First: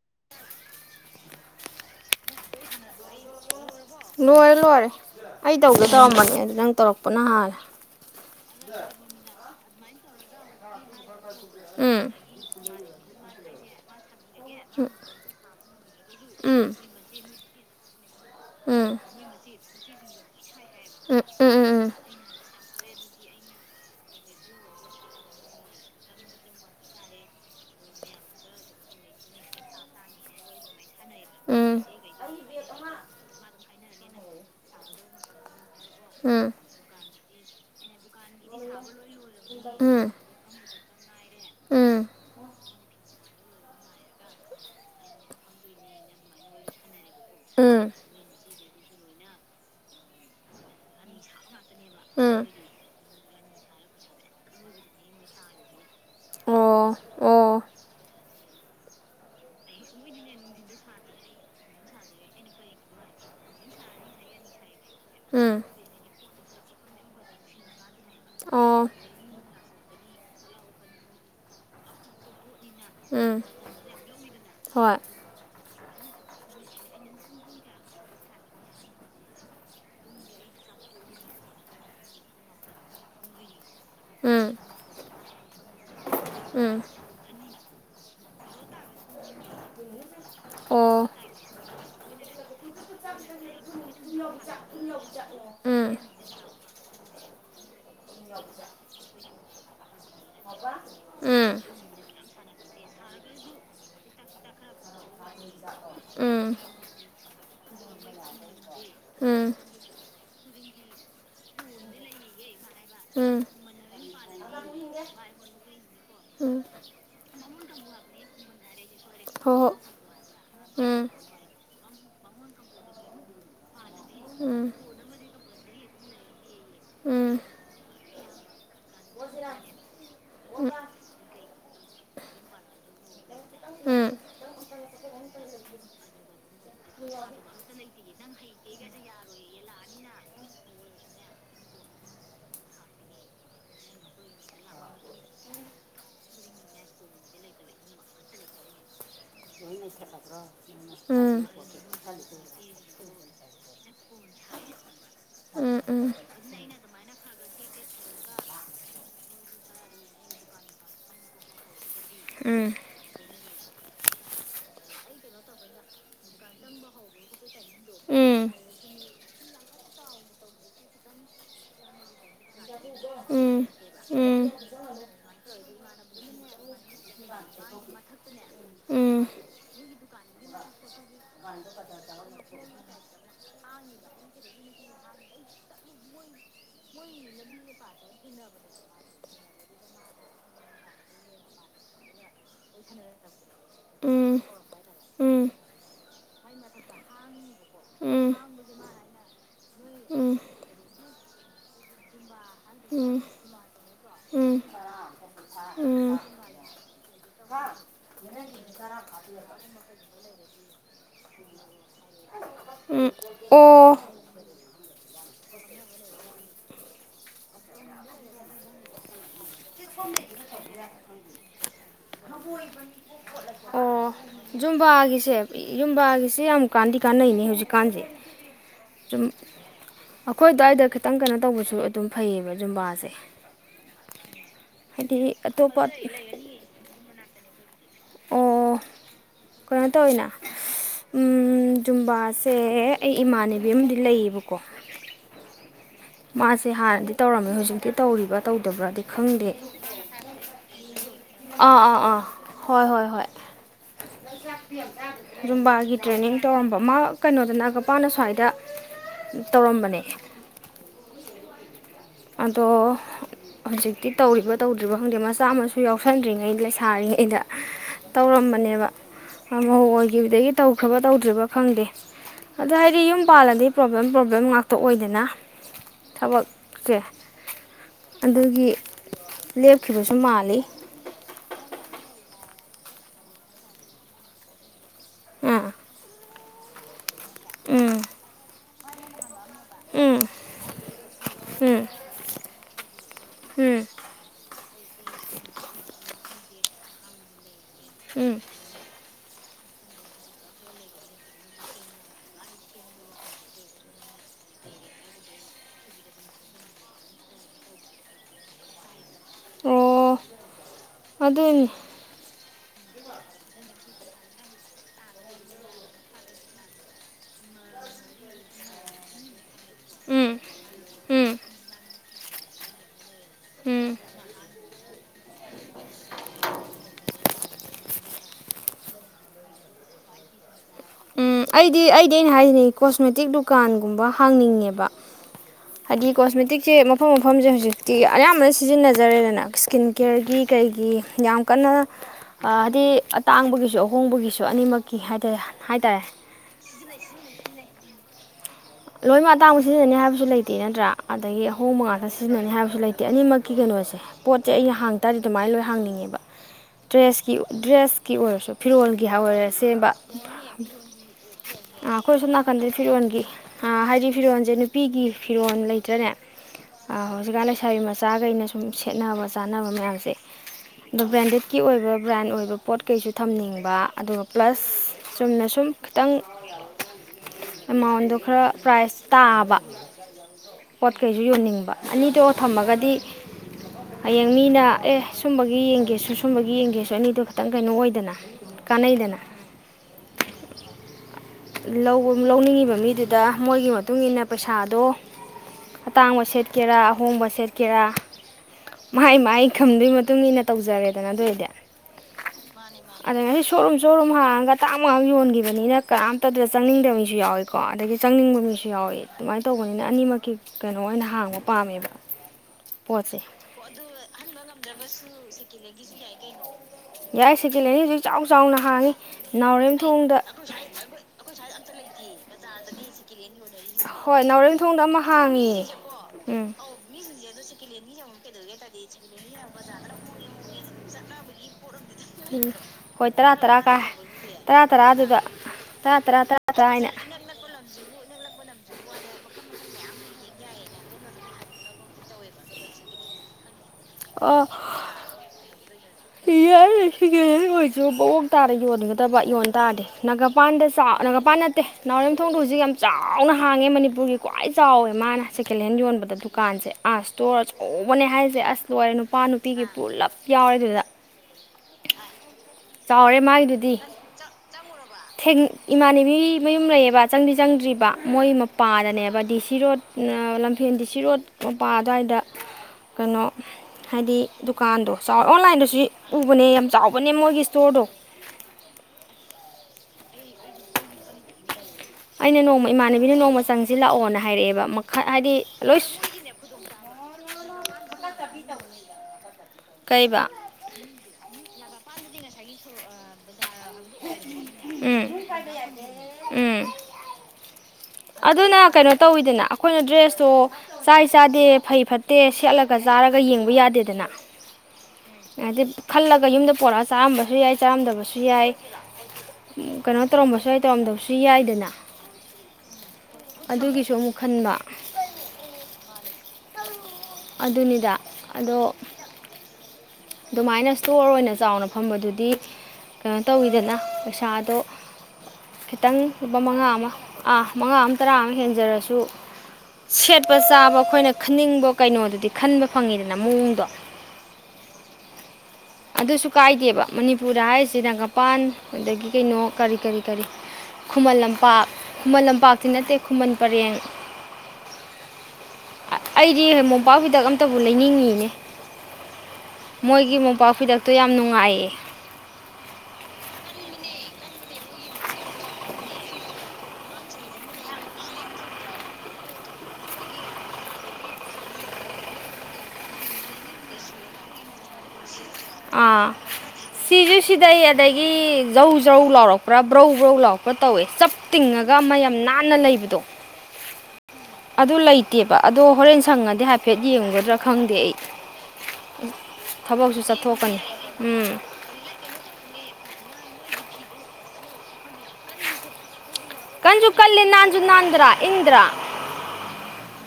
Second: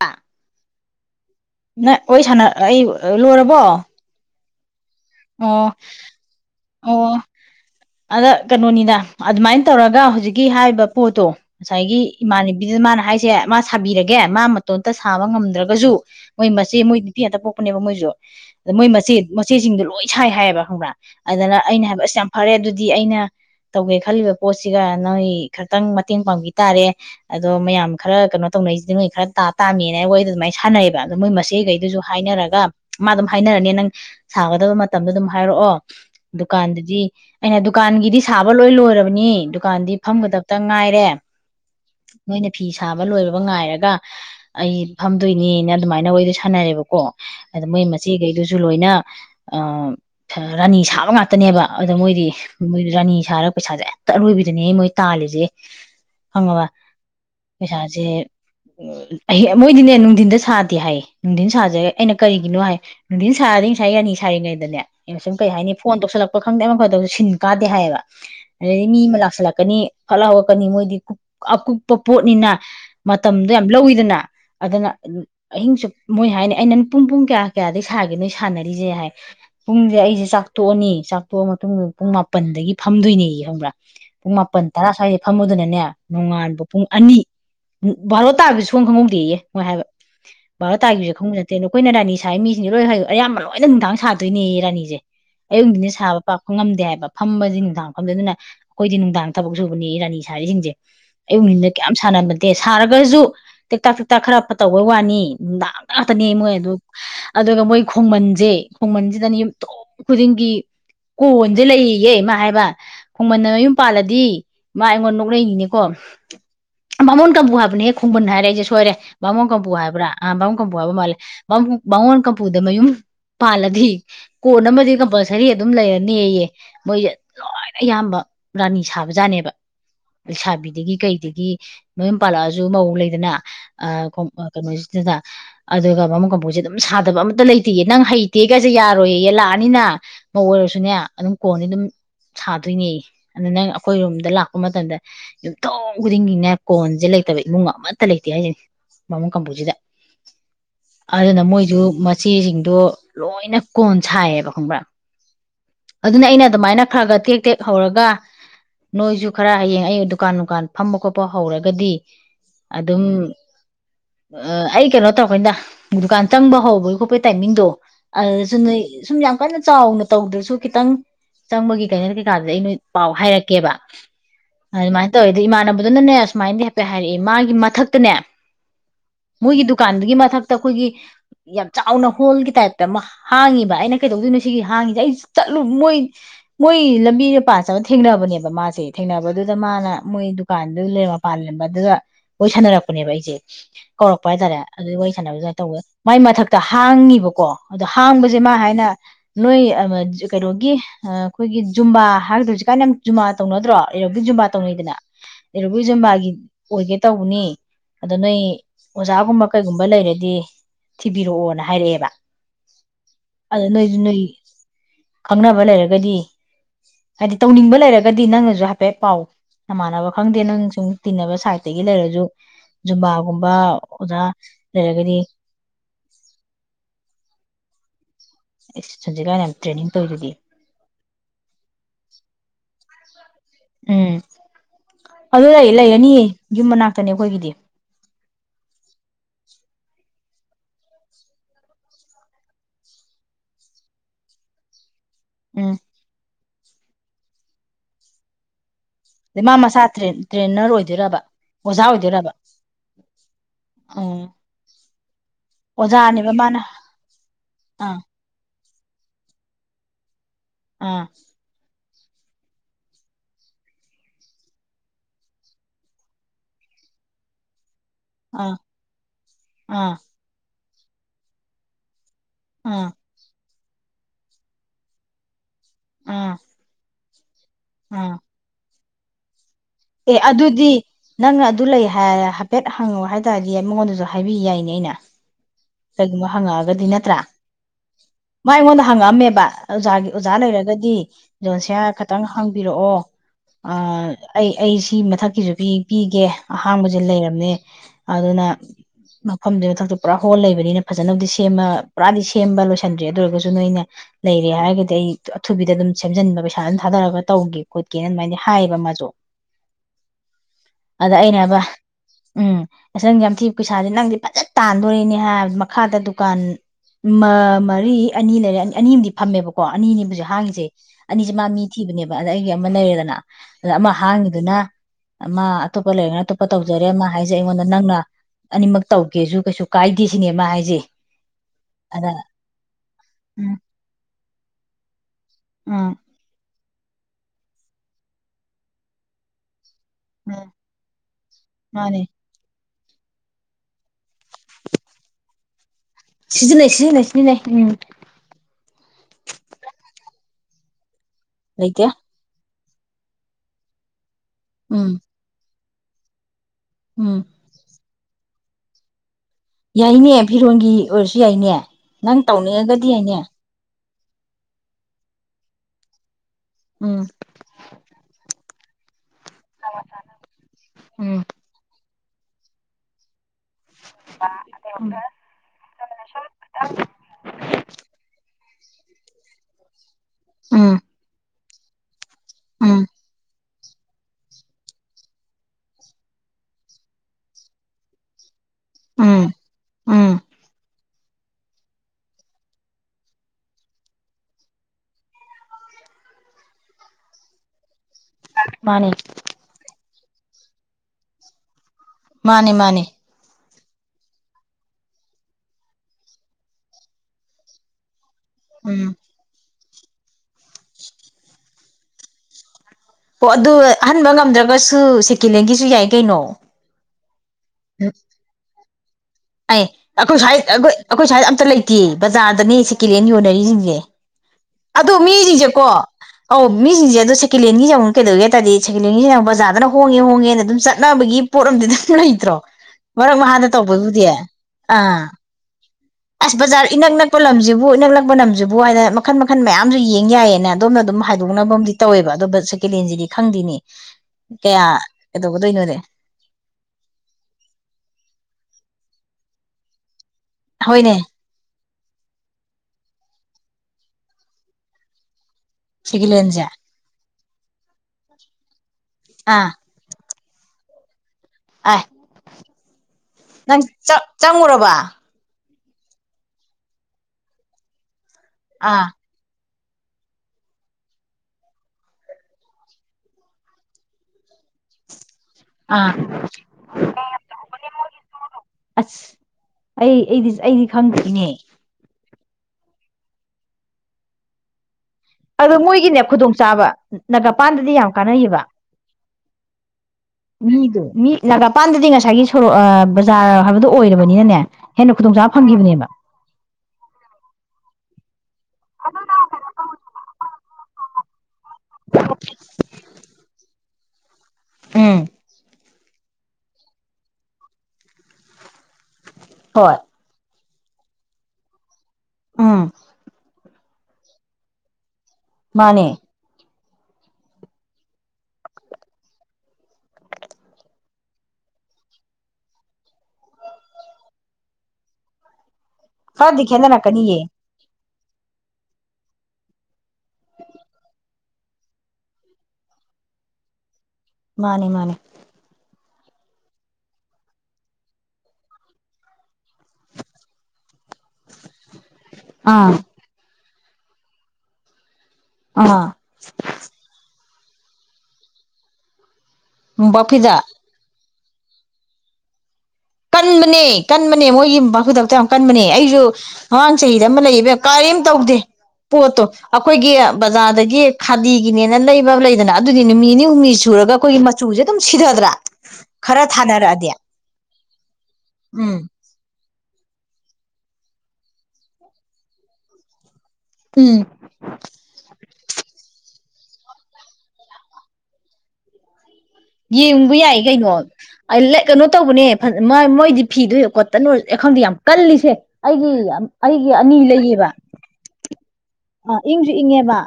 ꯑ ꯅ ꯑꯣꯏ ꯁꯥꯅ ꯑꯩ ꯂꯣꯏꯔꯕꯣ ꯂꯣꯏꯔꯦ ꯂꫭꯏꯔꯦ ꯑꯣ ꯑꯣ ꯍꯥꯜꯂꯦ ꯑꯗ ꯀꯩꯅꯣꯅꯤꯗ ꯑꯗꯨꯃꯥꯏꯅ ꯇꯧꯔꯒ ꯍꯧꯖꯤꯛꯀꯤ ꯍꯥꯏꯔꯤꯕ ꯄꯣꯠꯇꯣ ꯉꯁꯥꯏꯒꯤ ꯎꯝ ꯏꯃꯥꯟꯅꯕꯤꯗꯨꯅ ꯃꯥꯅ ꯍꯥꯏꯁꯦ ꯃꯥ ꯊꯥꯕꯤꯔ ꯒꯦ ꯃꯥ ꯃꯇꯣꯝꯇ ꯁꯥꯕ ꯉꯝꯗ꯭ꯔꯒꯁꯨ ꯃꯣꯏ ꯎꯝ ꯃꯆꯦ ꯃꯣꯏ ꯅꯨꯄꯤ ꯉꯥꯛꯇ ꯄꯣꯛꯄꯅꯦꯕ ꯃꯣꯏꯁꯨ ꯑ ꯃꯣꯏ ꯎꯝ ꯃꯆꯦ ꯃꯆꯦꯁꯤꯡꯗꯨ ꯂꯣꯏ ꯁꯥꯏ ꯍꯥꯏꯌꯦꯕ ꯈꯪꯕ꯭ꯔꯥ ꯎꯝ ꯑꯗꯨꯅ ꯑꯩꯅ ꯍꯥꯏꯕ ꯑꯁ ꯌꯥꯝ ꯐꯔꯦ ꯑꯗꯨ ꯗꯤ ꯑꯩꯅ ꯇꯧꯒꯦ ꯈꯜꯂꯤꯕ ꯄꯣꯠꯁꯤꯒ ꯅꯣꯏ ꯈꯇꯪ ꯃꯇꯦꯡ ꯄꯥꯡꯕꯤ ꯇꯥꯔꯦ ꯑꯗꯣ ꯃꯌꯥꯝ ꯈꯔ ꯀꯩꯅꯣ ꯇꯧꯅꯩꯁꯤꯗꯩ ꯅꯣꯏ ꯈꯔ ꯇꯥ ꯇꯥꯃꯤꯅ ꯑꯩꯅ ꯋꯥꯔꯤꯗꫭ ꯑꯗꯨꯃꯥꯏꯅ ꯁꯥꯟꯅꯩ ꯕ ꯑꯗꯨ ꯃꯣꯏ ꯃꯆꯦ ꯎꯝ ꯎꯝ ꯒꯩꯗꯨꯁꯨ ꯍꯥꯏꯅꯔꯒ ꯃꯥ ꯑꯗꯨꯝ ꯍꯥꯏꯅꯔꯅꯦ ꯅꯪ ꯁꯥꯒꯗꯕ ꯃ ꯃꯇꯝꯗ ꯑꯗꯨꯝ ꯍꯥꯏꯔꯛꯑꯣ ꯎꯝ ꯗꯨꯀꯥꯟꯗꯨꯗꯤ ꯑꯩꯅ ꯗꯨꯀꯥꯟꯒꯤꯗꯤ ꯁꯥꯕ ꯂꯣꯏ ꯂꯣꯏꯔꯕꯅꯤ ꯗꯨꯀꯥꯟꯗꯤ ꯐꯝꯒꯗꯕꯇ ꯉꯥꯏꯔꯦ ꯎꯝ ꯅꯣꯏꯅ ꯐꯤ ꯁꯥꯕ ꯂꯣꯏꯔꯕ ꯉꯥꯏꯔꯒ ꯑꯩ ꯐꯝꯗꯣꯏꯅꯦꯅ ꯑꯗꯨꯃꯥꯏꯅ ꯋꯥꯔꯤꯗꯨ ꯁꯥꯟꯅꯔꯦꯕꯀꯣ ꯎꯝ ꯑꯗ ꯃꯣꯏ ꯎꯝ ꯃꯆꯤꯒꯩꯗꯨꯁꯨ ꯂꯣꯏꯅ ꯑ [unintelligible] ꯔꯥꯅꯤ ꯁꯥꯕ ꯉꯥꯛꯇꯅꯦꯕ ꯑꯗ ꯃꯣꯏꯗꯤ ꯎꯝ ꯃꯣꯏ ꯔꯥꯅꯤ ꯁꯥꯔꯒ ꯄꯩꯁꯥꯁꯦ ꯍꯦꯛꯇ ꯑꯔꯣꯏꯕꯤꯗꯅꯦ ꯃꯣꯏ ꯇꯥꯜꯂꯤꯁꯦ ꯈꯪꯉꯕ ꯑꯣ ꯑꯣ ꯄꯩꯁꯥꯁꯦ ꯎ ꯑꯍꯤ ꯃꯣꯏꯗꯤꯅꯦ ꯅꯨꯡꯊꯤꯟꯗ ꯁꯥꯗꯦ ꯍꯥꯏꯌꯦ ꯅꯨꯡꯊꯤꯟ ꯁꯥꯖꯦ ꯑꯩꯅ ꯀꯔꯤꯒꯤꯅꯣ ꯍꯥꯏ ꯅꯨꯡꯊꯤꯟ ꯁꯥꯔꯗꯤ ꯉꯁꯥꯏ ꯌꯥꯅꯤ ꯁꯥꯔꯤꯉꯩꯗꯅꯦ ꯑꯩꯅ ꯁꯨꯝ ꯀꯩ ꯎꯝ ꯍꯥꯏꯅꯤ ꯐꯣꯟ ꯇꯧꯁꯜꯂꯛꯄ ꯈꯪꯗꯦ ꯑꯃ ꯈꯔ ꯇꯩꯁꯜꯂꯛ ꯁꯤꯟ ꯀꯥꯗꯦ ꯍꯥꯏꯌꯦꯕ ꯑꯣ ꯑꯗꯩꯗꯤ ꯃꯤ ꯑꯃ ꯂꯥꯛꯁꯜꯂꯛꯀꯅꯤ ꯐꯠꯂꯥꯎ ꯍꯧꯒꯠꯀꯅꯤ ꯃꯣꯏꯗꯤ ꯑꯀꯨꯞꯄ ꯄꯣꯠꯅꯤꯅ ꯎꯝ ꯃꯇꯝꯗꯣ ꯌꯥꯝ ꯂꯧꯋꯤꯗꯅ ꯍꯣꯏ ꯑꯗꯨꯅ ꯑꯍꯤꯡꯁꯨꯛ ꯃꯣꯏ ꯍꯥꯏꯅꯤ ꯑꯩꯅ ꯄꯨꯡ ꯄꯨꯡ ꯀꯌꯥ ꯀꯌꯥꯗꯒꯤ ꯁꯥꯒꯦ ꯅꯣꯏ ꯁꯥꯟꯅꯔꯤꯁꯦ ꯍꯥꯏ ꯄꯨꯡꯁꯦ ꯑꯩꯁꯦ ꯆꯥꯛꯇꯣꯛꯑꯅꯤ ꯆꯥꯛꯇꯣꯛꯑ ꯃꯇꯨꯡꯗ ꯄꯨꯡ ꯃꯥꯄꯟꯗꯒꯤ ꯐꯝꯗꯣꯏꯅꯦꯌꯦ ꯈꯪꯕ꯭ꯔꯥ ꯄꯨꯡ ꯎꯝ ꯃꯥꯄꯟ ꯇꯔꯥ ꯁ꯭ꯋꯥꯏꯗꯩ ꯐꯝꯕꯗꯨꯅꯅꯦ ꯅꯣꯡꯉꯥꯟꯕꯧ ꯎꯝ ꯄꯨꯡ ꯑꯅꯤ ꯃꯨ ꯚꯥꯔꯣ ꯇꯥꯕꯁꯦ ꯁꯨꯡꯈꯪ ꯈꯪꯍꯧꯗꯦꯌꯦ ꯃꯣꯏ ꯍꯥꯏꯕ ꯚꯥꯔꯣ ꯑꯣ ꯇꯥꯈꯤꯕꯁꯦ ꯈꯪꯕ ꯖꯥꯠ ꯅꯠꯇꯦ ꯑꯈꯣꯏꯅ ꯔꯥꯅꯤ ꯁꯥꯏ ꯃꯤꯁꯤꯅꯦ ꯂꯣꯏ ꯍꯥꯏꯑꫭ ꯑꯌꯥꯝꯕ ꯂꯣꯏꯅ ꯅꯨꯡꯗꯥꯡ ꯁꯥꯗꯣꯏꯅꯦ ꯔꯥꯅꯤꯁꯦ ꯎꯝ ꯎꯝ ꯑꯌꯨꯛꯅꯤꯅꯦ ꯁꯥꯕ ꯄꯥꯛꯄ ꯉꯝꯗꯦ ꯍꯥꯏꯕ ꯐꯝꯁꯦ ꯅꯨꯡꯗꯥꯡ ꯐꯝꯗ ꯑꯗꯨꯅ ꯑꯩꯈꯣꯏꯗꯤ ꯅꯨꯡꯗꯥꯡ ꯊꯕꯛ ꯁꯨꯕꯅꯤ ꯔꯥꯅꯤ ꯁꯥꯔꯤꯁꯤꯡꯁꯦ ꯑꯌꯨꯛ ꯅ ꯀꯌꯥꯝ ꯁꯥꯅꯗꯦ ꯁꯥꯔꯒꯁꯨ ꯇꯦꯛꯇꯥꯛ ꯇꯦꯛꯇꯥꯛ ꯈꯔ ꯐ ꯇꯧꯕꯩ ꯋꯥꯅꯤ ꯅꯨꯡꯗꯥꯡꯗ ꯉꯥꯛꯇꯅꯦ ꯃꯣꯏ ꯑꯗꯨ ꯑꯗꯨꯒ ꯃꯣꯏ ꯈꯣꯡꯃꯟꯁꯦ ꯈꯣꯡꯃꯟꯁꯤꯗꯅ ꯎꯝ ꯎꯝ ꯌꯨꯝꯊꯣꯡ ꯈꯨꯗꯤꯡꯒꯤ ꯀꯣꯟꯁꯦ ꯂꯩꯌꯦ ꯏꯃ ꯍꯥꯏꯕ ꯎꯝ ꯈꯨꯡꯃꯟꯅ ꯌꯨꯝ ꯄꯥꯜꯂꯗꯤ ꯗꯤ ꯃꯥ ꯑꯩꯉꯣꯟ ꯅꯣꯛꯂꯛꯅꯤꯅꯦꯀꯣ ꯎꯝ ꯃꯕꯥꯃꯣꯟ ꯀꯥꯡꯕꯨ ꯍꯥꯏꯕꯅꯦ ꯍꯦꯛ ꯈꯣꯡꯕꯟ ꯍꯥꯏꯔ ꯑꯩꯁꯦ ꯁꯣꯏꯔꯦ ꯕꯥꯃꯣꯟ ꯍꯣ ꯀꯝꯄꯨ ꯍꯥꯏꯕ꯭ꯔꯥ ꯑꯥ ꯕꯥꯃꯨꯡ ꯀꯝꯄꯨ ꯍꯣ ꯍꯥꯏꯕ ꯎꯝ ꯃꯥꯂꯦꯨꯡꯣꯟ ꯄꯗꯃꯌꯨꯝ ꯄꯥꯜꯂꯗꯤ ꯀꯣꯟ ꯎꯝ ꯑꯃꯗꯤ ꯀꯝꯄꯜꯁꯔꯤ ꯑꯗꯨꯝ ꯂꯩꯔꯅꯦꯌꯦ ꯃꯣꯏꯁꯦ ꯎꯝ ꯂꯣꯏꯅ ꯑꯌꯥꯝꯕ ꯔꯥꯅꯤ ꯁꯥꯕ ꯖꯥꯠꯅꯦꯕ ꯂꯩ ꯁꯥꯕꯤꯗꯒꯤ ꯀꯩꯗꯒꯤ ꯃꯌꯨꯝ ꯄꯥꯜꯂꯛꯑꯁꯨ ꯃꯧ ꯂꯩꯗꯅ ꯎꯝ ꯎꯝ ꯎꯝ ꯀꯩꯅꯣꯁꯤꯗꯅ ꯑꯗꯨꯒ ꯃꯃꯨꯡ ꯀꯝꯄꯣꯁꯤꯠ ꯁꯥꯗꯕ ꯑꯃꯇ ꯂꯩꯇꯦꯌꯦ ꯅꯪ ꯍꯩ ꯦ ꯌꯥꯔꯣꯏꯌꯦꯌꯦ ꯂꯥꯛꯑꯅꯤꯅ ꯃ ꯑꯣꯏꯔꯁꯨꯅꯦ ꯑꯗꯨꯝ ꯀꯣꯟꯗꯤ ꯑꯗꯨꯝ ꯁꯥꯗꯣꯏꯅꯦ ꯑꯗꯨ ꯅꯪ ꯑꯩꯈꯣꯏ ꯔꯨꯝꯗ ꯂꯥꯛꯄ ꯃꯇꯝꯗ ꯌꯨꯝꯊꯣꯡ ꯈꯨꯗꯤꯡꯒꯤꯅꯦ ꯀꯣꯟꯁꯦ ꯂꯩꯇꯕ ꯏꯃꯨꯡ ꯑꯃꯠꯇ ꯂꯩꯇꯦ ꯍꯥꯏꯁꯤꯅꯤ ꯀꯝꯄꯧꯁꯤꯗ ꯑꯗꯨꯅ ꯎꯝ ꯃꯣꯏꯅ ꯀꯣꯟ ꯁꯥꯏꯌꯦꯕ ꯈꯪꯕ꯭ꯔꯥ ꯎꯝ ꯎꯝ ꯎꯝ ꯑꯗꯨꯅ ꯑꯩꯅ ꯑꯗꯨꯃꯥꯏꯅ ꯈꯔ ꯈ ꯇꯦꯛ ꯇꯦꯛ ꯍꯧꯔꯒ ꯅꯣꯏꯁꯨ ꯈꯔ ꯍꯌꯦꯡ ꯑꯩ ꯗꯨꯀꯥꯟ ꯅꯨꯡꯀꯥꯟ ꯐꯝꯕ ꯈꯣꯠꯄ ꯍꯧꯔꯒꯗꯤ ꯑꯗꯨꯝ ꯑꯩ ꯀꯩꯅꯣ ꯇꯧꯔꯛꯀꯅꯤꯗ ꯗꯨꯀꯥꯟ ꯆꯪꯕ ꯍꯧꯕꯒꯤ ꯈꯣꯠꯄꯒꯤ ꯇꯥꯏꯃꯤꯡꯗꯣ ꯑꯗꯨꯁꯨ ꯅꯣꯏ ꯁꯨꯝ ꯌꯥꯝ ꯀꯟꯅ ꯆꯥꯎꯅ ꯇꯧꯗ꯭ꯔꯁꯨ ꯈꯤꯇꯪ ꯆꯪꯕꯒꯤ ꯀꯩꯅꯣ ꯀꯩꯀꯥꯗꯨꯗꯤ ꯑꯩ ꯅꯣꯏ ꯄꯥꯎ ꯎꯝ ꯍꯥꯏꯔꯛꯀꯦꯕ ꯑꯗꯨꯃꯥꯏꯅ ꯇꯧꯋꯦꯗꯤ ꯏꯃꯥꯟꯅꯕꯗꯣ ꯅꯟꯅ ꯃꯥꯏꯟꯗꯤ ꯀꯩ ꯍꯥꯏꯔꯛꯏꯦ ꯃꯥꯒꯤ ꯃꯊꯛꯇꯅꯦ ꯃꯣꯏꯒꯤ ꯗꯨꯀꯥꯟꯗꯨꯒꯤ ꯃꯊꯛꯇ ꯑꯩꯈꯣꯏꯒꯤ ꯌꯥꯝ ꯆꯥꯎꯅ ꯍꯣꯜꯒꯤ ꯇꯥꯏꯞ ꯍꯥꯡꯉꯤꯕ ꯑꯩꯅ ꯀꯩꯗꯧꯗꯣꯏꯅꯣ ꯁꯤꯒꯤ ꯍꯥꯡꯉꯤꯁꯦ ꯑꯩ ꯆꯠꯂꯨ ꯃꯣꯏ ꯃꯣꯏ ꯂꯝꯕꯤꯗ ꯄꯥꯟ ꯐꯖꯕ ꯊꯦꯡꯅꯕꯅꯦꯕ ꯃꯥꯁꯦ ꯊꯦꯡꯅꯕꯗꯨꯗ ꯃꯥꯅ ꯃꯣꯏ ꯗꯨꯀꯥꯟꯗꯨ ꯂꯩꯔ ꯄꯥꯜꯂꯕ ꯑꯗꯨꯒ ꯋꯥꯔꯤ ꯁꯥꯟꯅꯔꯛꯄꯅꯦꯕ ꯑꯩꯁꯦ ꯀꯧꯔꯛꯄ ꯎꯝ ꯍꯥꯏꯇꯥꯔꯦ ꯑꯗꯨ ꯋꯥꯔꯤ ꯎꯝ ꯎꯝ ꯁꯥꯟꯅꯕꯗꯨꯅ ꯇꯧꯕꯋ ꯃꯥꯏ ꯃꯊꯛꯇ ꯍꯥꯡꯉꯤꯕꯀꯣ ꯑꯗꯣ ꯎꯝ ꯍꯥꯡꯕꯁꯦ ꯃꯥ ꯍꯥꯏꯅ ꯅꯣꯏ ꯎꯝ ꯀꯩꯅꯣꯒꯤ ꯑꯩꯈꯣꯏꯒꯤ ꯖꯨꯝꯕꯥ ꯍꯥꯏꯗꯣꯏ ꯍꯧꯖꯤꯛꯀꯥꯟ ꯌꯥꯝ ꯎꯝ ꯖꯃꯥ ꯇꯧꯅꯗ꯭ꯔꯣ ꯏꯔꯧꯕꯕꯤ ꯌꯖꯨꯝꯕꯥ ꯎꯝ ꯇꯧꯅꯩꯗꯅ ꯏꯔꯧꯕꯤ ꯎꯝ ꯌꯖꯨꯝꯕꯥꯒꯤ ꯑꯣꯏꯒꯦ ꯇꯧꯕꯅꯤ ꯑꯗ ꯅꯣꯏ ꯑꯣꯖꯥꯒꯨꯝꯕ ꯀꯩꯒꯨꯝꯕ ꯂꯩꯔꯗꯤ ꯊꯤꯕꯤꯔꯛꯑꯣꯅ ꯍꯥꯏꯔꯛꯑꯦꯕ ꯎꯝ ꯑ ꯅꯣꯏ ꯑꯣ ꯅ ꯈꯪꯅꯕ ꯂꯩꯔꯒꯗꯤ ꯍꯥꯏꯗꯤ ꯇꯧꯅꯤꯡꯕ ꯂꯩꯔꯒꯗꯤ ꯅꯪꯅꯁꯨ ꯍꯥꯏꯐꯦꯠ ꯄꯥꯎ ꯅꯃꯥꯟꯅꯕ ꯈꯪꯗꯦ ꯅꯪ ꯁꯨꯝ ꯇꯤꯟꯅꯕ ꯁꯥꯏꯠꯇꯒꯤ ꯂꯩꯔꯁꯨ ꯖꯨꯝꯕꯥꯒꯨꯝꯕ ꯑꯣꯖꯥ ꯂꯩꯔꯒꯗꯤ ꯌꯨꯝꯕꯥꯒꯤꯁꯦ ꯌꯨꯝꯕꯥꯒꯤꯁꯦ ꯌꯥꯝ ꯀꯥꯟꯅꯗꯤ ꯀꯥꯟꯅꯩꯅꯦ ꯍꯧꯖꯤꯛ ꯀꯥꯟꯖꯤꯦ ꯑꯦꯁ ꯍꯧꯖꯤꯛꯀꯥꯟ ꯌꯥꯝ ꯇ꯭ꯔꯦꯅꯤꯡ ꯇꯧꯔꯤꯗꯨꯗꯤ ꯑꯩꯈꯣꯏ ꯑꯗꯨ꯭ꯋꯥꯏꯗ ꯈꯤꯇꯪ ꯀꯩꯅꯣ ꯇꯧꯕꯁꯨ ꯑꯗꯨꯝ ꯐꯩꯌꯦꯕ ꯖꯨꯝꯕꯥꯁꯦ ꯎꯝ ꯍꯥꯏꯗꯤ ꯑꯗꯨ ꯂꯩꯌꯦ ꯑꯇꯣꯞꯄ ꯂꯩ ꯑꯅꯤ ꯌꯨꯝ ꯃꯅꯥꯛꯇꯅꯦ ꯑꯣꯏꯒꯤꯗꯤ ꯀꯩꯅꯣꯇꯣ ꯑꯣꯏꯅ ꯖꯨꯝꯕꯥꯁꯦ ꯑꯩ ꯏꯃꯥꯟꯅꯕꯤ ꯑꯃꯗꯤ ꯂꯩꯌꯦꯕꯀꯣ ꯎꯝ ꯃꯥꯁꯦ ꯍꯥꯟꯅꯗꯤ ꯇꯧꯔꯝꯃꯦ ꯍꯧꯖꯤꯛꯇꯤ ꯇꯧꯔꯤꯕꯥ ꯇꯧꯗꯕ꯭ꯔꯥ ꯑꯗꯩ ꯈꯪꯗꯦ ꯃꯥ ꯃꯁꯥ ꯇ꯭ꯔꯦꯅꯔ ꯑꯣꯏꯗꯣꯏꯔꯕ ꯑꯥ ꯑꯣꯖꯥ ꯑꯥ ꯑꯥ ꯑꯣꯏꯗꯣꯏꯔꯕ ꯍꯣꯏ ꯍꯣꯏ ꯍꯣꯏ ꯎꯝ ꯑꯗꯨꯨꯝꯕꯥꯒꯤ ꯑꯣꯖꯥꯅꯦꯕ ꯇ꯭ꯔꯦꯅꯤꯡ ꯃꯥꯅ ꯇꯧꯔꯝꯕ ꯃꯥ ꯑꯥ ꯀꯩꯅꯣꯗꯅꯒꯄꯥꯅ ꯁ꯭ꯋꯥꯏꯗ ꯇꯧꯔꯝꯕꯅꯦ ꯑꯥ ꯑꯗꯣ ꯍꯧꯖꯤꯛꯇꯤ ꯇꯧꯔꯤꯕ ꯇꯧꯗ꯭ꯔꯤꯕ ꯈꯪꯗꯦ ꯃꯆꯥ ꯃꯨ ꯌꯥꯎꯁꯟꯗ꯭ꯔꯤꯉꯩ ꯂꯩꯁꯥꯔꯤꯉꯩꯗ ꯑꯥ ꯇꯧꯔꯝꯕꯅꯦꯕ ꯑꯃ ꯑꯥ ꯑꯣꯏꯈꯤꯕꯗꯒꯤ ꯇꯧꯈ꯭ꯔꯕ ꯇꯧꯗ꯭ꯔꯤꯕ ꯐꯪꯗꯦ ꯑꯗꯣ ꯑꯥ ꯍꯥꯏꯗꯤ ꯌꯨꯝ ꯄꯥꯂꯗꯤ ꯄ꯭ꯔꯣꯕ꯭ꯂꯦꯝ ꯄ꯭ꯔꯣꯕ꯭ꯂꯦꯝ ꯉꯥꯛꯇ ꯑꯣꯏꯗꯅ ꯑꯥ ꯊꯕꯛ ꯀꯦ ꯑꯥ ꯑꯗꯨꯒꯤ ꯂꯦꯞꯈꯤꯕꯁꯨ ꯑꯦ ꯃꯥꯜꯂꯤ ꯑꯗꯨꯗꯤ ꯅꯪꯅ ꯑꯗꯨ ꯂꯩꯌꯦ ꯍꯥꯏꯐꯦꯠ ꯍꯪꯉꯨ ꯍꯥꯏꯇꯥꯔꯗꯤ ꯃꯉꯣꯟꯗꯁꯨ ꯍꯥꯏꯕꯤ ꯌꯥꯏꯅꯦ ꯑꯩꯅ ꯑꯥ ꯀꯩꯒꯨꯝꯕ ꯍꯪꯉꯛꯑꯒꯗꯤ ꯅꯠꯇ꯭ꯔꯥ ꯎꯝ ꯃꯥ ꯑꯩꯉꯣꯟꯗ ꯍꯪꯉꯛꯑꯝꯃꯦꯕ ꯑꯣꯖꯥꯒꯤ ꯎꯝ ꯑꯣꯖꯥ ꯂꯩꯔꯒꯗꯤ ꯖꯣꯟꯁꯤꯌꯥ ꯎꯝ ꯈꯈꯤꯇꯪ ꯍꯪꯕꯤꯔꯛꯑꯣ ꯎꯝ ꯑꯩ ꯑꯩ ꯁꯤ ꯃꯊꯛꯀꯤꯁꯨ ꯄꯤꯒꯦ ꯑꯍꯥꯡꯕꯁꯦ ꯂꯩꯔꯕꯝꯅꯦ ꯎꯝ ꯑꯗꯨꯅ ꯃꯐꯝꯗꯨ ꯃꯊꯛꯇ ꯄꯨꯔꯥ ꯍꯣꯜ ꯂꯩꯕꯅꯤꯅ ꯐꯖꯅꯕꯨꯗꯤ ꯁꯦꯝꯃ ꯄꯨꯔꯥꯗꯤ ꯁꯦꯝꯕ ꯂꯣꯏꯁꯟꯗ꯭ꯔꯦ ꯑꯗꯨ ꯑꯣꯏꯔꯒꯁꯨ ꯅꯣꯏꯅ ꯂꯩꯔꯦ ꯍꯥꯏꯔꯒꯗꯤ ꯑꯩ ꯑꯊꯨꯕꯤꯗ ꯑꯗꯨꯝ ꯁꯦꯝꯖꯤꯟꯕ ꯄꯩꯁꯥ ꯑꯗꯨꯝ ꯊꯥꯗꯔꯒ ꯇꯧꯒꯦ ꯈꯣꯠꯀꯦꯅ ꯑꯗꯨꯃꯥꯏꯅ ꯍꯥꯏꯌꯦꯕ ꯃꯥꯁꯨ ꯑꯣ ꯑꯗ ꯑꯩꯅ ꯍꯥꯏꯕ ꯑꯗꯨꯅꯤ ꯎꯝ ꯑꯁꯪ ꯌꯥꯝꯊꯤꯕ ꯄꯩꯁꯥꯥꯁꯦ ꯅꯪꯗꯤ ꯐꯖ ꯇꯥꯟ ꯃꯣꯔꯦꯅꯦ ꯍꯥꯏꯕ ꯃꯈꯥꯗ ꯗꯨꯀꯥꯟ ꯃꯔꯤ ꯑꯅꯤ ꯂꯩꯔꯦ ꯑ ꯑꯅꯤ ꯑ ꯐꯝꯃꯦꯕꯀꯣ ꯑꯅꯤꯅꯤꯕꯨꯁꯨꯛ ꯎꯝ ꯍꯥꯡꯉꯤꯁꯦ ꯎꯝ ꯑꯅꯤꯁꯦ ꯃꯥ ꯃꯤ ꯊꯤꯕꯅꯦꯕ ꯑꯗ ꯑꯩꯒꯤ ꯑꯃ ꯂꯩꯔꯦꯗꯅ ꯑꯗ ꯎꯝ ꯑꯃ ꯍꯥꯡꯉꯤꯗꯨꯅ ꯑꯃ ꯑꯇꯣꯞꯄ ꯂꯩꯔꯦꯒꯅ ꯑꯇꯣꯞꯄ ꯇꯧꯖꯔꯦ ꯑꯃ ꯍꯥꯏꯖꯩ ꯑꯩꯉꯣꯟꯗ ꯅꯪꯅ ꯑꯅꯤꯃꯛ ꯇꯧꯒꯦꯁꯨ ꯀꯩꯁꯨ ꯀꯥꯏꯗꯦꯁꯤꯅꯦ ꯃꯥ ꯍꯥꯏꯁꯦ ꯎꯝ ꯑꯩꯗꯤ ꯑꯗ ꯑꯩꯗꯤ ꯑꯩꯅ ꯍꯥꯏꯖꯅꯤꯡꯩ ꯀꯣꯁꯃꯦꯇꯤꯛ ꯎꯝ ꯗꯨꯀꯥꯟꯒꯨꯝꯕ ꯍꯥꯡꯅꯤꯡꯉꯦꯕ ꯎꯝ ꯍꯥꯏꯗꯤ ꯀꯣꯁꯃꯦꯇꯤꯛ ꯁꯤ ꯃꯐꯝ ꯃꯐꯝꯁꯦ ꯍꯧꯖꯤꯛꯇꯤ ꯑꯌꯥꯝꯕꯅ ꯁꯤꯖꯤꯟꯅꯖꯔꯦꯗꯅ ꯏꯁ꯭ꯀꯤꯟ ꯎꯝ ꯀꯦꯌꯔꯒꯤ ꯀꯩꯒꯤ ꯌꯥꯝ ꯀꯟꯅ ꯃꯥꯅꯦ ꯍꯥꯏꯗꯤ ꯑꯇꯥꯡꯕꯒꯤꯁꯨ ꯑꯍꯣꯡꯕꯒꯤꯁꯨ ꯑꯅꯤꯃꯛꯀꯤ ꯍꯥꯏꯇꯥꯔꯦ ꯍꯥꯏꯇꯥꯔꯦ ꯁꯤꯖꯤꯂ ꯁꯤꯖꯤꯂ ꯁꯤꯖꯤ ꯎꯝ ꯂꯣꯏꯃꯛ ꯑꯇꯥꯡꯕ ꯁꯤꯖꯤꯟꯅꯅꯤ ꯍꯥꯏꯕꯁꯨ ꯂꯩꯇꯦ ꯅꯠꯇ꯭ꯔꯥ ꯑꯗꯒꯤ ꯑꯍꯣꯡꯕ ꯂꯩꯇꯦ ꯉꯥꯛꯇ ꯁꯤꯖꯤꯟꯅꯅꯤ ꯍꯥꯏꯕ ꯁꯨ ꯂꯩꯇꯦ ꯑꯅꯤꯃꯛꯀꯤ ꯀꯩꯅꯣꯁꯦ ꯄꯣꯠꯁꯦ ꯑꯩꯅ ꯎꯝ ꯍꯕꯇꯥꯔꯗꯤ ꯑꯗꯨꯃꯥꯏꯅꯣꯏ ꯍꯥꯡꯅꯤꯡꯉꯦꯕ ꯎꯝ ꯗ꯭ꯔꯦꯁꯀꯤ ꯗ꯭ꯔꯦꯁ ꯀꯤ ꯑꯣꯏꯔꯁꯨ ꯐꯤꯔꯣꯜꯒꯤ ꯑꯣꯏꯔ ꯁꯦꯝꯕ ꯌꯥꯏꯅꯦ ꯐꯤꯔꯣꯟꯒꯤ ꯑꯣꯏꯔꯁꯨ ꯌꯥꯏꯅꯦ ꯅꯪ ꯇꯧꯅꯤꯡꯉꯒꯗꯤ ꯌꯥꯏꯅꯦ ꯑꯥ ꯍꯥꯏꯗꯤ ꯐꯤꯔꯣꯟꯜꯁꯦ ꯅꯨꯄꯤꯒꯤ ꯐꯤꯔꯣꯜ ꯂꯩꯇ꯭ꯔꯅꯦ ꯑ ꯎꯝ ꯍꯧꯖꯤꯛꯀꯥꯟ ꯂꯩꯁꯥꯕꯤ ꯃꯆꯥꯒꯩꯅꯁꯨ ꯎꯝ ꯁꯦꯠꯅꯕꯁꯦ ꯆꯥꯅꯕ ꯃꯌꯥꯝꯁꯦ ꯑꯗꯣ ꯎꯝ ꯕ꯭ꯔꯦꯟꯗꯦꯠꯀꯤ ꯑꯣꯏꯕ ꯕ꯭ꯔꯥꯟ ꯑꯣꯏꯕ ꯄꯣꯠ ꯀꯩꯁꯨ ꯊꯝꯅꯤꯡꯕ ꯑꯗꯨꯒ ꯄ꯭ꯂꯁ ꯆꯨꯝꯅ ꯁꯨꯝ ꯈꯤꯇꯪ ꯑꯦꯃꯥꯎꯟꯗꯣ ꯈꯔ ꯄ꯭ꯔꯥꯏꯁ ꯇꯥꯕ ꯎꯝ ꯄꯣꯠ ꯀꯩꯁꯨ ꯌꯣꯟꯅꯤꯡ ꯑꯅꯤ [unintelligible] ꯎꯝ ꯊꯝꯃꯒꯗꯤ ꯍꯌꯦꯡ ꯃꯤꯅ ꯑꯦ ꯁꯨꯝꯕꯒꯤ ꯌꯦꯡꯒꯦꯁꯨ ꯁꯨꯝꯕꯒꯤ ꯌꯦꯡꯒꯦꯁꯨ ꯑꯅꯤꯗꯣ ꯈꯤꯇꯪ ꯀꯩꯅꯣ ꯑꯣꯏꯗꯅ ꯀꯥꯅꯩꯗꯅ ꯎꯝ ꯎꯝ ꯂꯩꯕ ꯂꯧꯅꯤꯡꯉꯤꯕ ꯃꯤꯗꯨꯗ ꯃꯣꯏꯒꯤ ꯃꯇꯨꯡꯏꯟꯅ ꯄꯩꯁꯥꯗꯣ ꯑꯇꯥꯡꯕ ꯁꯦꯠꯀꯦꯔꯥ ꯑꯍꯣꯡꯕ ꯁꯦꯠꯀꯦꯔꯥ ꯃꯥꯅꯦ ꯃꯥꯥꯏ ꯃꯥꯥꯏ ꯈꯝꯗꯨꯏ ꯃ ꯃꯇꯨꯡ ꯏꯟꯅ ꯇꯧꯖꯔꯦꯗꯅ ꯑꯗꯨ ꯑꯣꯏꯔꯗꯤ ꯃꯥꯅꯦ ꯃꯥꯅꯤ ꯃꯥꯅꯦ ꯃꯥꯅꯤ ꯑꯗꯩ ꯉꯁꯤ ꯁꯣꯔꯨꯝ ꯁꯣꯔꯨꯝ ꯍꯥꯡꯉꯒ ꯑꯇꯥꯡꯕ ꯉꯥꯛ ꯌꯣꯟꯒꯤꯕꯅꯤꯅ ꯀꯥ ꯇ ꯑꯗꯨꯗ ꯆꯪꯅꯤꯡꯗꯕ ꯃꯤꯁꯨ ꯌꯥꯎꯋꯤꯀꯣ ꯑꯗꯒꯤ ꯆꯪꯅꯤꯡꯕ ꯃꯤꯁꯨ ꯎꯝ ꯌꯥꯎꯋꯤ ꯑꯗꯨꯃꯥꯏꯅ ꯇꯧꯕꯅꯤꯅ ꯑꯅꯤꯃꯛꯀꯤ ꯀꯩꯅꯣ ꯑꯣꯏꯅ ꯍꯥꯡꯕ ꯄꯥꯝꯃꯦꯕ ꯄꯣꯠꯁꯦ ꯑꯣ ꯑꯗꯨ ꯑꯍꯟꯕ ꯉꯝꯗ꯭ꯔꯒꯁꯨ ꯁꯦꯀꯦꯜ ꯍꯦꯟꯒꯤꯁꯨ ꯌꯥꯏ ꯀꯩꯅꯣ ꯌꯥꯏ ꯁꯦꯀꯦꯜ ꯍꯦꯟꯒꯤꯁꯨ ꯍꯧꯖꯤꯛ ꯆꯥꯎꯅ ꯍꯥꯡꯉꯤ ꯑꯥꯏ ꯅꯥꯎꯔꯦꯝ ꯑꯈꯣꯏ ꯊꯣꯡꯗ ꯁ꯭ꯋꯥꯏ ꯑꯈꯣꯏ ꯁꯥꯏꯗ ꯑꯝ ꯇ ꯂꯩꯇꯦ ꯕꯖꯥꯔꯗꯅꯤ ꯁꯦꯀꯦꯜ ꯍꯦꯟ ꯌꫭꯟꯅꯔꯤꯁꯤꯡꯁꯦ ꯍꯣꯏ ꯅꯥꯎꯔꯦꯝ ꯊꯣꯡꯗ ꯑꯗꯨ ꯑꯃ ꯃꯤꯁꯤꯡꯁꯦꯀꯣ ꯍꯥꯡꯉꯤ ꯑꯧ ꯎꯝ ꯃꯤꯁꯤꯡꯁꯦ ꯑꯗꯨ ꯁꯦꯀꯦꯟꯒꯤꯁꯤ‌ ꯑꯃꯨꯛ ꯀꯩꯗꯧꯒꯦ ꯍꯥꯏꯇꯥꯔꯗꯤ ꯁꯦꯀꯦꯟꯒꯤꯁꯤꯅ ꯕꯥꯖꯥꯔꯗꯅ ꯍꯣꯡꯉꯦ ꯍꯣꯡꯉꯦ ꯑꯗꯨꯝ ꯆꯠꯅꯕꯒꯤ ꯄꫭꯠ ꯑꯝꯗꯤ ꯗꯨꯝ ꯂꯩꯇ꯭ꯔꯣ ꯍꯣꯏ ꯃꯔꯛ ꯇꯔꯥ ꯃꯍꯥꯗ ꯇꯔꯥ ꯀꯥꯏ ꯇꯧꯕꯕꯨꯗꯤ ꯇꯔꯥ ꯑꯥ ꯇꯔꯥꯗꯨꯗ ꯇꯔꯥ ꯇꯔꯥ ꯑꯁ ꯇꯔꯥ ꯇꯔꯥ ꯕꯖꯥꯔ ꯍꯥꯏꯅ ꯏꯅꯛ ꯅꯛꯄ ꯂꯝꯁꯤꯕꯨ ꯏꯅꯛ ꯅꯛꯄ ꯂꯝꯁꯤꯕꯨ ꯍꯥꯏꯗꯅ ꯃꯈꯟ ꯃꯈꯟ ꯃꯌꯥꯝꯁꯨ ꯌꯦꯡ ꯌꯥꯏꯌꯦꯅ ꯑꯗꯣꯝꯅ ꯑꯗꯨꯝ ꯍꯥꯏꯗꯣꯛꯅꯕ ꯑꯃꯗꯤ ꯇꯧꯋꯦꯕ ꯑꯗꫭ ꯁꯦꯀꯦꯟ ꯍꯦꯟꯁꯤꯗꯤ ꯈꯪꯗꯦꯅꯦ ꯀꯌꯥ ꯀꯗꯧꯒꯗꯣꯏꯅꯣꯅꯦ ꯏ ꯌꯥꯏ ꯁꯤꯒꯦꯈꯣꯏꯁꯨ ꯕꯋꯣꯛ ꯇꯥꯔ ꯌꯣꯟꯒꯗꯕ ꯌꯣꯟ ꯇꯥꯔꯗꯤ ꯅꯒꯥꯄꯥꯟꯗ ꯆ ꯍꯣꯏꯅꯦ ꯒꯄꯥꯟ ꯅꯠꯇꯦ ꯅꯥꯎꯔꯦꯝꯊꯣꯡꯗ ꯍꯧꯖꯤꯛ ꯌꯥꯝ ꯆꯥꯎꯅ ꯍꯥꯡꯉꯦ ꯃꯅꯤꯄꯨꯔꯒꯤ ꯈ꯭ꯋꯥꯏ ꯆꯥꯎꯋꯦ ꯃꯥꯅ ꯀꯦꯂꯍꯦꯟ ꯌꯣꯟꯕꯗ ꯁꯦꯀꯦꯂꯦꯟꯁꯦ ꯗꯨꯀꯥꯟꯁꯦ ꯑꯁ ꯇꯧ ꯑꯆꯧꯕꯅꯦ ꯍꯥꯏꯁꯦ ꯑꯁ ꯂꯣꯏꯔꯦ ꯅꯨꯄꯥ ꯅꯨꯄꯤꯒꯤ ꯄꯨꯜꯂꯞ ꯌꯥꯎꯔꯦꯗꯨꯗ ꯑ ꯆꯥꯎꯔꯦ ꯅꯪ ꯃꯥꯒꯤꯗꯨꯗꯤ ꯆꯪꯉꯨꯔꯕ ꯊꯦꯡ ꯏꯃꯥꯟꯅꯕꯤ ꯃꯌꯨꯝ ꯂꯩꯌꯦꯕ ꯆꯪꯕꯤ ꯆꯪꯗ꯭ꯔꯤꯕ ꯃꯣꯏ ꯑꯥ ꯃꯄꯥꯗꯅꯦꯕ ꯗꯤ ꯁꯤ ꯁꯤꯔꯣꯠ ꯂꯝꯐꯦꯟꯗꯤ ꯁꯤꯔꯣꯠ ꯃꯄꯥ ꯑꯗꯨꯗ꯭ꯋꯥꯏꯗ ꯀꯩꯅꯣ ꯍꯥꯏꯗꯤ ꯗꯨꯀꯥꯟꯗꯣ ꯆꯥꯎ ꯑꯣꯟꯂꯥꯏꯟꯗꯁꯨ ꯑꯥ ꯎꯕꯅꯦ ꯌꯥꯝ ꯆꯥꯎꯕꯅꯦ ꯃꯣꯏꯒꯤ ꯏꯁꯇꯣꯔꯗꯣ ꯑꯁ ꯑꯩ ꯑꯩꯗꯤ ꯑꯩꯗꯤ ꯈꯪꯗꯔꯤꯅꯦ ꯑꯩꯅ ꯅꯣꯡꯃ ꯏꯃꯥꯟꯅꯕꯤꯅ ꯅꯣꯡꯃ ꯆꯪꯁꯤ ꯂꯥꯛꯑꯣꯅ ꯍꯥꯏꯔꯛꯑꯦꯕ ꯍꯥꯏꯗꯤ ꯑꯗꯣ ꯂꯣꯏ ꯃꯣꯏꯒꯤꯅꯦ ꯈꯨꯗꯣꯡꯆꯥꯥꯕ ꯒꯥꯄꯥꯟꯗꯗꯤ ꯌꯥꯝ ꯀꯥꯟꯅꯩꯌꯦꯕ ꯀꯩꯕ ꯃꯤꯗꯣ ꯃꯄꯥꯟꯗꯗꯤ ꯉꯁꯥꯏꯒꯤ ꯁꯣꯔꯣꯛ ꯕꯖꯥꯔ ꯍꯥꯏꯕꯗꯣ ꯑꯣꯏꯔꯕꯅꯤꯅꯅꯦ ꯍꯦꯟꯅ ꯎꯝ ꯈꯨꯗꯣꯡꯆꯥꯥꯕ ꯐꯪꯈꯤꯕꯅꯦꯕ ꯎꯝ ꯑꯗꯨꯅ ꯀꯩꯅꯣ ꯇꯧꯋꯤꯗꯅ ꯑꯩꯈꯣꯏꯅ ꯗ꯭ꯔꯦꯁꯇꯣ ꯆꯥꯏ ꯆꯗꯦ ꯐꯩ ꯐꯠꯇꯦ ꯁꯦꯠꯂꯒ ꯆꯥꯔꯒ ꯌꯦꯡꯕ ꯌꯥꯗꯦꯗ ꯑꯗꯨꯗꯅ ꯎꯝ ꯍꯥꯏꯗꯤ ꯈꯜꯂꯒ ꯌꯨꯝꯗ ꯄꯣꯔꯛꯑꯒ ꯆꯥꯔꯝꯕꯁꯨ ꯌꯥꯏ ꯆꯥꯔꯝꯗꯕꯁꯨ ꯌꯥꯏ ꯍꯣꯏ ꯀꯩꯅꯣ ꯇꯔꯣꯝꯕꯁ ꯍꯥꯏ ꯇꯣꯝꯗꯧꯁꯨ ꯌꯥꯏꯗꯅ ꯑꯥ ꯑꯗꯨꯒꯤꯁꯨ ꯑꯃꯨꯛ ꯈꯟꯕ ꯃꯥꯅꯦ ꯑꯗꯨꯅꯤꯗ ꯑꯗꯣ ꯑꯗꯨꯃꯥꯏꯅ ꯏꯁꯇꯣꯔ ꯑꯣꯏꯅ ꯆꯥꯎꯅ ꯐꯝꯕꯗꯨꯗꯤ ꯀꯩꯅꯣ ꯇꯧꯋꯤꯗꯅ ꯄꯩꯁꯥꯗꯣ ꯈꯤꯇꯪ ꯂꯨꯄꯥ ꯈꯔꯗꯤ ꯃꯉꯥ ꯑꯃ ꯈꯦꯠꯅꯔꯛꯀꯅꯤꯌꯦ ꯑꯥ ꯃꯉꯥ ꯑꯃ ꯇꯔꯥ ꯍꯦꯟꯖꯔꯁꯨ ꯁꯦꯠꯄ ꯆꯥꯕ ꯑꯩꯈꯣꯏꯅ ꯈꯟꯅꯤꯡꯕ ꯀꯩꯅꯣꯗꯨꯗꯤ ꯈꯟꯕ ꯐꯪꯉꯤꯗꯅ ꯃꯑꯣꯡꯗꯣ ꯃꯥꯅꯦ ꯃꯥꯅꯦ ꯑꯗꯨꯁꯨ ꯀꯥꯏꯗꯦꯕ ꯃꯅꯤꯄꯨꯔꯗ ꯍꯥꯏꯔꯤꯁꯤꯅꯒꯄꯥꯟ ꯑꯗꯒꯤ ꯀꯩꯅꯣ ꯀꯔꯤ ꯀꯔꯤ ꯀꯔꯤ ꯈꯨꯃꯟ ꯂꯝꯄꯥꯛ ꯈꯨꯃꯟ ꯂꯝꯄꯥꯛꯇꯤ ꯑꯥ ꯅꯠꯇꯦ ꯈꯨꯃꯟ ꯄꯔꯦꯡ ꯑꯥ ꯑꯩꯗꯤ ꯃꯣꯄꯥꯛ ꯍꯗ ꯑꯝ ꯇꯕꯨ ꯂꯩꯅꯤꯡꯉꯤꯅꯦ ꯄꯤꯤꯗꯥ ꯑꯗꯨ ꯌꯥꯝ ꯅꯨꯡꯉꯥꯏꯌꯦ ꯀꯟꯕꯅꯦ ꯀꯟꯕꯅꯦ ꯃꯣꯏꯒꯤꯨꯗꯛꯇ ꯌꯥꯝ ꯀꯟꯕꯅꯦ ꯑꯩꯁꯨ ꯍꯃꯥꯡ ꯆꯍꯤꯗ ꯑꯃ ꯂꯩꯌꯦꯕ ꯀꯔꯤꯝ ꯇꯧꯗꯦ ꯄꯣꯠꯇꯣ ꯑꯩꯈꯣꯏꯒꯤ ꯕꯖꯥꯔꯗꯒꯤ ꯈꯥꯗꯤꯒꯤꯅꯦꯅ ꯂꯩꯕ ꯂꯩꯗꯅ ꯑꯗꯨꯗꯤ ꯅꯨꯃꯤꯠ ꯅꯤꯅꯤ ꯍꯨꯝꯅꯤ ꯁꯨꯔꯒ ꯑꯩꯈꯣꯏꯒꯤ ꯃꯆꯨꯁꯦ ꯑꯗꯨꯝ ꯁꯤꯊꯗ꯭ꯔꯥ ꯑ ꯈꯔ ꯊꯥꯅꯔꯛꯑꯗꯤ ꯁꯤꯖ ꯁꯤꯗ ꯑꯇꯩ ꯑꯗꯒꯤ ꯖꯧ ꯎꯝ ꯖꯧ ꯂꯥꯎꯔꯛꯄ꯭ꯔꯥ ꯕ꯭ꯔꯧ ꯕ꯭ꯔꯧ ꯂꯥꯎꯔꯛꯄ꯭ꯔꯥ ꯇꯧꯋꯦ ꯆꯞ ꯇꯤꯡꯉꯒ ꯑꯃ ꯌꯥꯝ ꯅꯥꯟꯅ ꯂꯩꯕꯗꯣ ꯎꯝ ꯑꯗꯨ ꯂꯩꯇꯦꯕ ꯑꯗꯣ ꯍꯣꯔꯦꯟ ꯁꯪꯉꯗꯤ ꯍꯥꯏꯐꯦꯠ ꯌꯦꯡꯒꯗ꯭ꯔꯥ ꯈꯪꯗꯦ ꯑꯩ ꯊꯕꯛꯁꯨ ꯌꯦꯡꯕ ꯌꯥꯏ ꯆꯠꯊꯣꯛꯀꯅꯤ ꯀꯩꯅꯣ ꯎꯝ ꯀꯩꯅꯣ ꯇꯧꯕꯅꯦ ꯃꯣꯏꯗꯤ ꯐꯤꯗ ꯀꯣꯠꯇꯅꯨꯦ ꯈꯪꯗꯦ ꯌꯥꯝ ꯀꯜꯂꯤꯁꯦ ꯑꯩꯒꯤ ꯑꯩꯒꯤ ꯑꯅꯤ ꯂꯩꯌꯦꯕ ꯇ꯭ꯔꯥ ꯑꯥ ꯏꯪꯁꯨ ꯏꯪꯉꯦꯕ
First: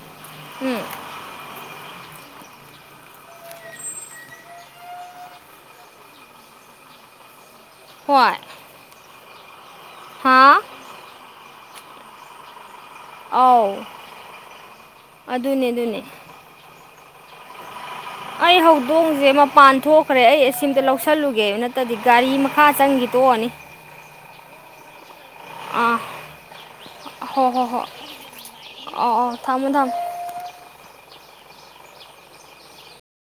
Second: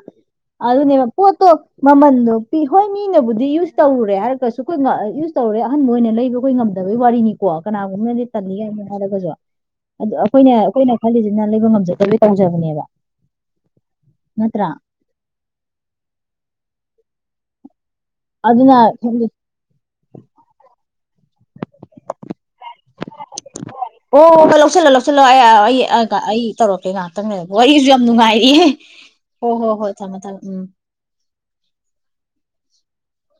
ꯎꯝ ꯑꯗꯨꯅꯦꯕ ꯄꯣꯠꯇꯣ ꯃꯃꯟꯗꯣ ꯄꯤ ꯍꯣꯏ ꯃꯤꯅꯕꯨꯗꯤ ꯌꯨꯁ ꯇꯧꯔꯨꯔꯦ ꯍꯥꯏꯔꯒꯁꯨ ꯑꯩꯈꯣꯏ ꯌꯨꯁ ꯇꯧꯔꯨꯔꯦ ꯑꯍꯟꯕ ꯑꯣꯏꯅ ꯂꯩꯕ ꯑꯩꯈꯣꯏ ꯉꯝꯗꯕꯒꯤ ꯋꯥꯔꯤꯅꯤ ꯀꯣ ꯀꯅꯥꯒꯨꯝꯕꯅꯗꯤ ꯍꯣꯏ ꯇꯜꯂꯤ ꯀꯥꯏꯅ ꯍꯥꯏꯔꯒꯁꯨ ꯑꯗꯨ ꯍꯥ ꯑꯩꯈꯣꯏꯅꯦ ꯑꯩꯈꯣꯏꯅ ꯈꯜꯂꯤꯁꯤꯅ ꯂꯩꯕ ꯉꯝꯖꯗꯕ ꯇꯧꯖꯕꯅꯦꯕ ꯑꯥꯎ ꯅꯠꯇ꯭ꯔꯥ ꯑꯗꯨꯅꯦ ꯑꯗꯨꯅꯦ ꯑꯩ ꯑꯗꯨꯅ ꯊꯝ ꯍꯧꯗꯣꯡꯁꯦ ꯃꯄꯥꯟ ꯊꯣꯛꯈ꯭ꯔꯦ ꯑꯩ ꯑꯁꯤ ꯑꯝꯇ ꯂꯧꯁꯜꯂꯨꯒꯦ ꯅꯠꯇ꯭ꯔꯗꯤ ꯒꯥꯔꯤ ꯃꯈꯥ ꯆꯪꯈꯤ ꯇꯣꯛꯑꯅꯤ ꯑꯣꯣꯏ ꯂꯧꯁꯤꯜꯂꯣ ꯂꯧꯁꯤꯜꯂꯣ ꯑꯩ ꯑꯥ ꯑꯩ ꯇꯧꯔꯛꯀꯦ ꯉꯥꯏꯍꯥꯛꯇꯪꯅꯦ ꯍꯣ ꯍꯣ ꯍꯣ ꯋꯥꯔꯤꯁꯨ ꯌꯥꯝ ꯅꯨꯡꯉꯥꯏꯔꯤ ꯑꯧ ꯑꯧ ꯍꯣ ꯍꯣ ꯊꯝꯃꯣ ꯍꯣꯏ ꯊꯝꯃꯃꯦ ꯊꯝꯃꯣ ꯎꯝ